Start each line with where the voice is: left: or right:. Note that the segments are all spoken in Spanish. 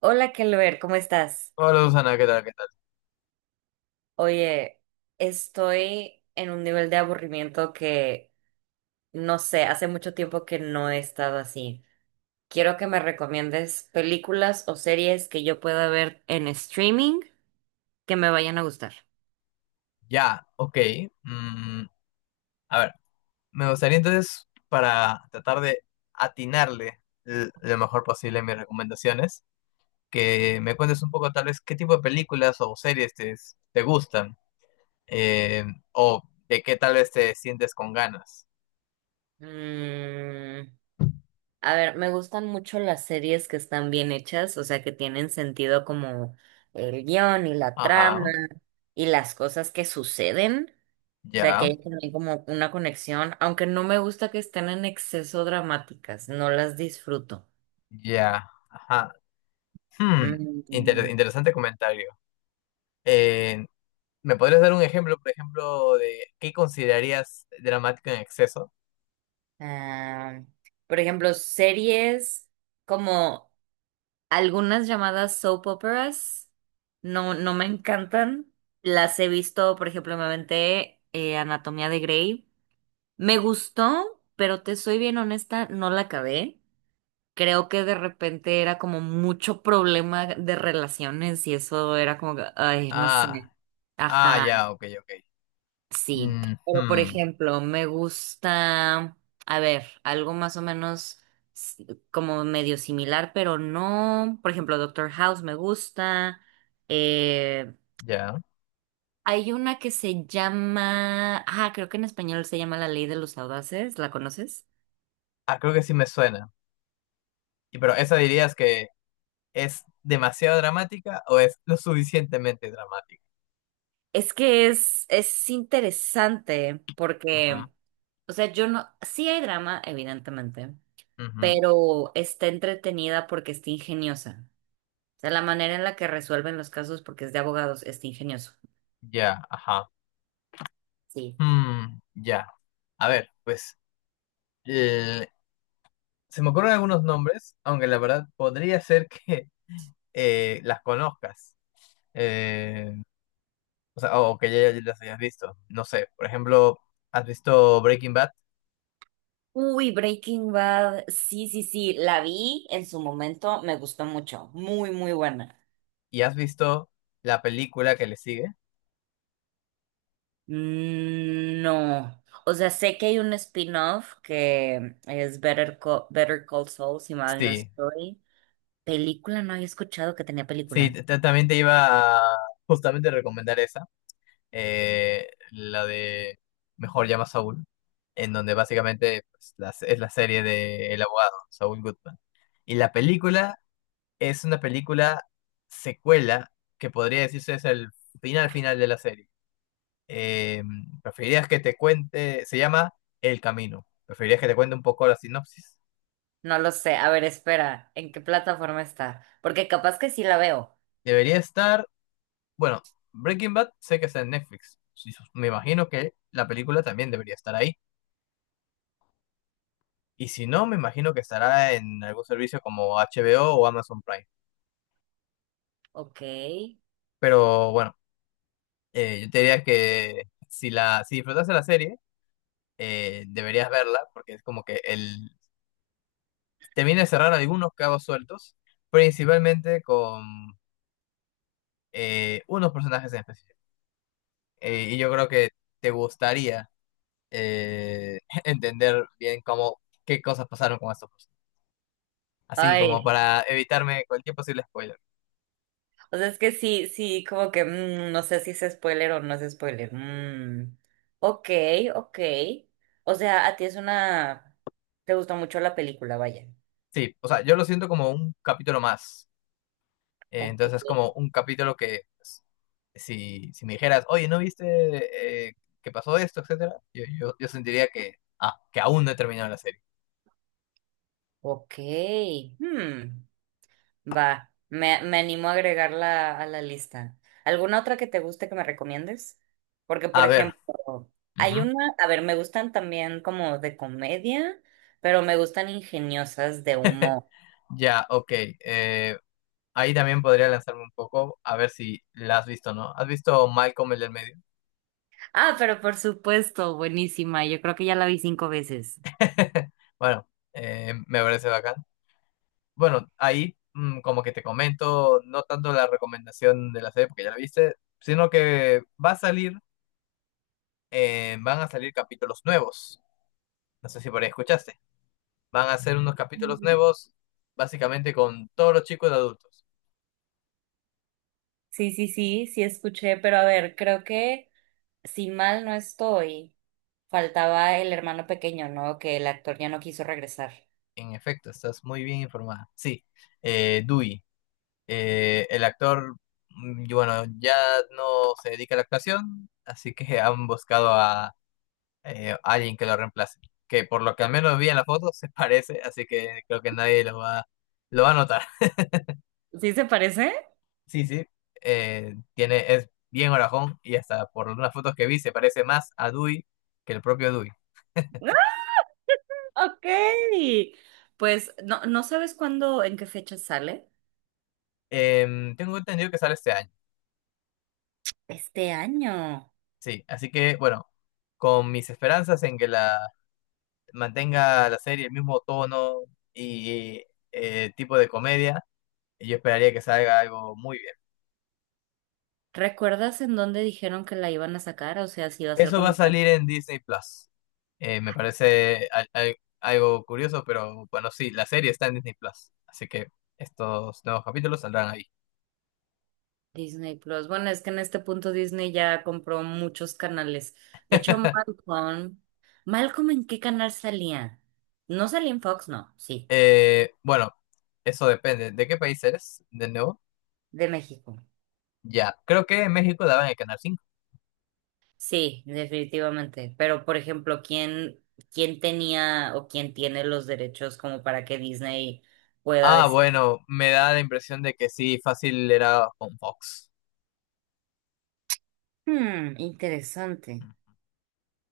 right: Hola, Kelber, ¿cómo estás?
left: Hola Susana, ¿qué tal? ¿Qué tal?
right: Oye, estoy en un nivel de aburrimiento que no sé, hace mucho tiempo que no he estado así. Quiero que me recomiendes películas o series que yo pueda ver en streaming que me vayan a gustar.
left: Ya, ok. mm, a ver, me gustaría entonces, para tratar de atinarle lo mejor posible a mis recomendaciones, que me cuentes un poco tal vez qué tipo de películas o series te gustan, eh, o de qué tal vez te sientes con ganas.
right: Mm, a ver, me gustan mucho las series que están bien hechas, o sea, que tienen sentido como el guión y la trama
left: Ajá,
right: y las cosas que suceden. O sea, que
left: ya,
right: hay también como una conexión, aunque no me gusta que estén en exceso dramáticas, no las disfruto.
left: ya, ajá. Hmm,
right: Mm,
left: interesante comentario. Eh, ¿Me podrías dar un ejemplo, por ejemplo, de qué considerarías dramático en exceso?
right: ah, por ejemplo, series como algunas llamadas soap operas, no, no me encantan. Las he visto, por ejemplo, me aventé Anatomía de Grey. Me gustó, pero te soy bien honesta, no la acabé. Creo que de repente era como mucho problema de relaciones y eso era como que, ay, no sé.
left: Ah. Ah,
right: Ajá,
left: ya, ok, ok.
right: sí. Pero por
left: Ujú,
right: ejemplo, me gusta, a ver, algo más o menos s- como medio similar, pero no. Por ejemplo, Doctor House me gusta. Eh,
left: ya.
right: Hay una que se llama, ah, creo que en español se llama La Ley de los Audaces, ¿la conoces?
left: Ah, creo que sí me suena. Y pero esa dirías que es demasiado dramática o es lo suficientemente dramática.
right: Es que es interesante porque, o sea, yo no, sí hay drama, evidentemente,
left: Ujú, ujú,
right: pero está entretenida porque está ingeniosa. O sea, la manera en la que resuelven los casos porque es de abogados está ingenioso.
left: ya, ajá.
right: Sí.
left: Mm, ya. A ver, pues eh, se me ocurren algunos nombres, aunque la verdad podría ser que las conozcas. Eh, o sea, o que ya las hayas visto. No sé, por ejemplo, ¿has visto Breaking Bad
right: Uy, Breaking Bad. Sí, sí, sí, la vi en su momento, me gustó mucho. Muy, muy buena.
left: y has visto la película que le sigue?
right: Mm, no. O sea, sé que hay un spin-off que es Better Call Saul, si mal no
left: Sí,
right: estoy. Película, no había escuchado que tenía película.
left: También te iba a justamente recomendar esa, la de Mejor llama a Saúl, en donde básicamente pues, la es la serie de El abogado, Saúl Goodman. Y la película es una película secuela que podría decirse es el final final de la serie. Eh, ¿Preferirías que te cuente? Se llama El Camino. ¿Preferirías que te cuente un poco la sinopsis?
right: No lo sé. A ver, espera. ¿En qué plataforma está? Porque capaz que sí la veo.
left: Debería estar. Bueno, Breaking Bad sé que está en Netflix. Sí, me imagino que la película también debería estar ahí. Y si no, me imagino que estará en algún servicio como HBO o Amazon Prime.
right: Ok.
left: Pero bueno, yo te diría que si si disfrutaste la serie, deberías verla, porque es como que te viene a cerrar algunos cabos sueltos, principalmente con unos personajes en específico. Y yo creo que te gustaría eh, entender bien qué cosas pasaron con estos personajes. Así como
right: Ay,
left: para evitarme cualquier posible spoiler.
right: o sea, es que sí, sí, como que no sé si es spoiler o no es spoiler. Mm. Ok, ok. O sea, a ti es una... Te gustó mucho la película, vaya.
left: Sí, o sea, yo lo siento como un capítulo más.
right: Ok,
left: Entonces es como un capítulo que pues, si me dijeras, oye, ¿no viste que pasó esto, etcétera? Yo sentiría que que aún no he terminado la serie.
right: ok. Hmm. Va, me animo a agregarla a la lista. ¿Alguna otra que te guste que me recomiendes? Porque, por
left: A ver,
right: ejemplo, hay
left: ujú,
right: una, a ver, me gustan también como de comedia, pero me gustan ingeniosas de humor.
left: ya, ok. eh, Ahí también podría lanzarme un poco a ver si la has visto, ¿no? ¿Has visto Malcolm el del medio?
right: Ah, pero por supuesto, buenísima. Yo creo que ya la vi 5 veces.
left: Bueno, me parece bacán. Bueno, ahí mm, como que te comento, no tanto la recomendación de la serie porque ya la viste, sino que va a salir, van a salir capítulos nuevos. No sé si por ahí escuchaste. Van a ser unos capítulos nuevos, básicamente con todos los chicos de adultos.
right: Sí, sí, sí, sí escuché, pero a ver, creo que si mal no estoy, faltaba el hermano pequeño, ¿no? Que el actor ya no quiso regresar.
left: En efecto, estás muy bien informada. Sí, Dewey, el actor, y bueno, ya no se dedica a la actuación, así que han buscado a alguien que lo reemplace. Que por lo que al menos vi en la foto se parece, así que creo que nadie lo va a notar.
right: ¿Sí se parece?
left: Sí, sí, es bien orajón y hasta por unas fotos que vi se parece más a Dewey que el propio Dewey.
right: Ok. Pues no, no sabes cuándo, en qué fecha sale.
left: Tengo entendido que sale este año,
right: Este año.
left: sí, así que bueno, con mis esperanzas en que la mantenga la serie el mismo tono y tipo de comedia, yo esperaría que salga algo muy bien.
right: ¿Recuerdas en dónde dijeron que la iban a sacar? O sea, si iba a ser
left: Eso va
right: como
left: a
right: en plan
left: salir en Disney Plus. Me parece algo curioso, pero bueno, sí, la serie está en Disney Plus. Así que estos nuevos capítulos saldrán ahí.
right: Disney Plus. Bueno, es que en este punto Disney ya compró muchos canales. De hecho, Malcolm. ¿Malcolm en qué canal salía? No salía en Fox, no, sí.
left: Bueno, eso depende. ¿De qué país eres? De nuevo.
right: De México.
left: Ya, creo que en México daban el Canal 5.
right: Sí, definitivamente. Pero, por ejemplo, ¿quién tenía o quién tiene los derechos como para que Disney pueda
left: Ah,
right: decir?
left: bueno, me da la impresión de que sí, fácil era con Fox.
right: Hmm, interesante.
left: Mm.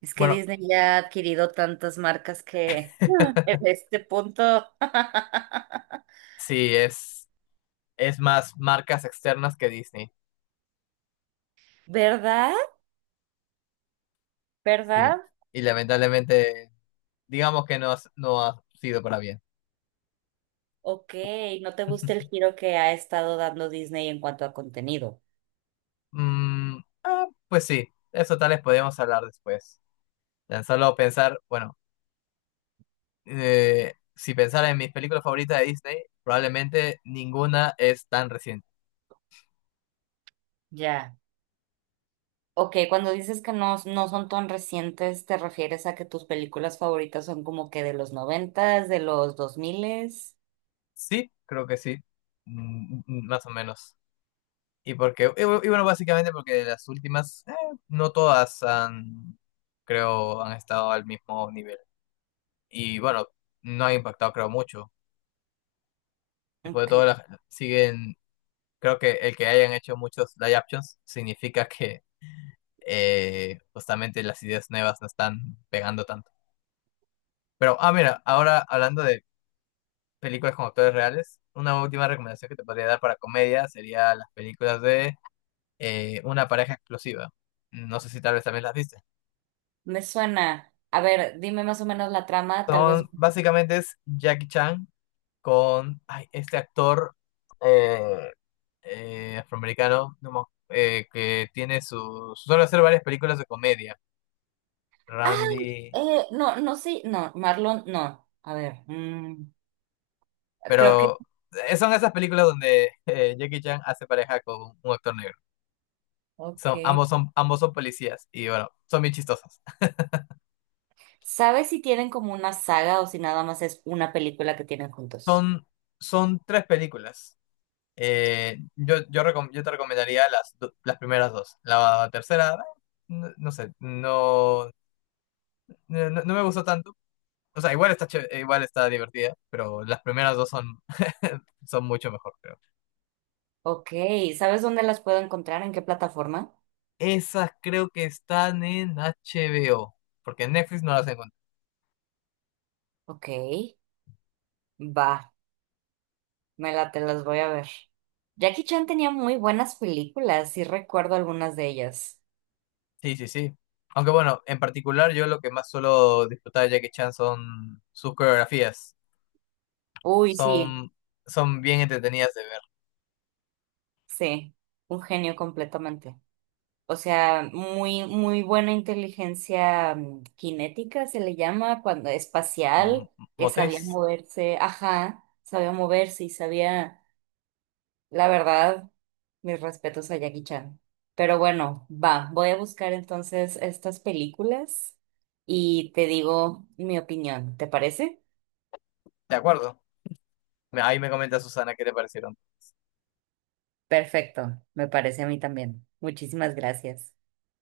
right: Es que
left: Bueno,
right: Disney ya ha adquirido tantas marcas que en este punto,
left: sí, es más marcas externas que Disney.
right: ¿verdad?
left: Sí,
right: ¿Verdad?
left: y lamentablemente digamos que no ha sido para bien.
right: Ok, no te gusta el giro que ha estado dando Disney en cuanto a contenido.
left: Mm, ah, pues sí, eso tal vez podemos hablar después. Tan solo pensar, bueno, si pensara en mis películas favoritas de Disney, probablemente ninguna es tan reciente.
right: Ya. Ok, cuando dices que no, no son tan recientes, ¿te refieres a que tus películas favoritas son como que de los noventas, de los 2 miles?
left: Sí, creo que sí, mm, mm, más o menos. Y bueno, básicamente porque de las últimas, no todas creo, han estado al mismo nivel. Y bueno, no ha impactado, creo, mucho. Después de
right: Ok,
left: todo, siguen. Creo que el que hayan hecho muchos live actions significa que justamente las ideas nuevas no están pegando tanto. Pero, ah, mira, ahora hablando de películas con actores reales, una última recomendación que te podría dar para comedia sería las películas de Una pareja explosiva. No sé si tal vez también las viste.
right: me suena. A ver, dime más o menos la trama, tal vez
left: Son, básicamente es Jackie Chan con ay, este actor eh, afroamericano no me que tiene su... suele hacer varias películas de comedia.
right: ah,
left: Randy.
right: no, sé, no, Marlon, no. A ver, creo que,
left: Pero son esas películas donde Jackie Chan hace pareja con un actor negro.
right: ok.
left: Son, ambos son policías y bueno, son bien chistosas.
right: ¿Sabes si tienen como una saga o si nada más es una película que tienen juntos?
left: Son, son tres películas. Yo te recomendaría las primeras dos. La tercera, no, no sé, no no me gustó tanto. O sea, igual está divertida, pero las primeras dos son, son mucho mejor, creo.
right: Ok, ¿sabes dónde las puedo encontrar? ¿En qué plataforma?
left: Esas creo que están en HBO, porque en Netflix no las encontré.
right: Ok, va, me la las voy a ver. Jackie Chan tenía muy buenas películas, sí recuerdo algunas de ellas.
left: Sí, sí, sí. Aunque bueno, en particular yo lo que más suelo disfrutar de Jackie Chan son sus coreografías.
right: Uy, sí,
left: Son, son bien entretenidas de ver.
right: sí, un genio completamente. O sea, muy, muy buena inteligencia cinética se le llama cuando
left: Mm,
right: espacial, que sabía
left: motriz,
right: moverse, ajá, sabía moverse y sabía, la verdad, mis respetos a Jackie Chan. Pero bueno, va, voy a buscar entonces estas películas y te digo mi opinión, ¿te parece?
left: de acuerdo. Ahí me comenta Susana qué te parecieron.
right: Perfecto, me parece a mí también. Muchísimas gracias.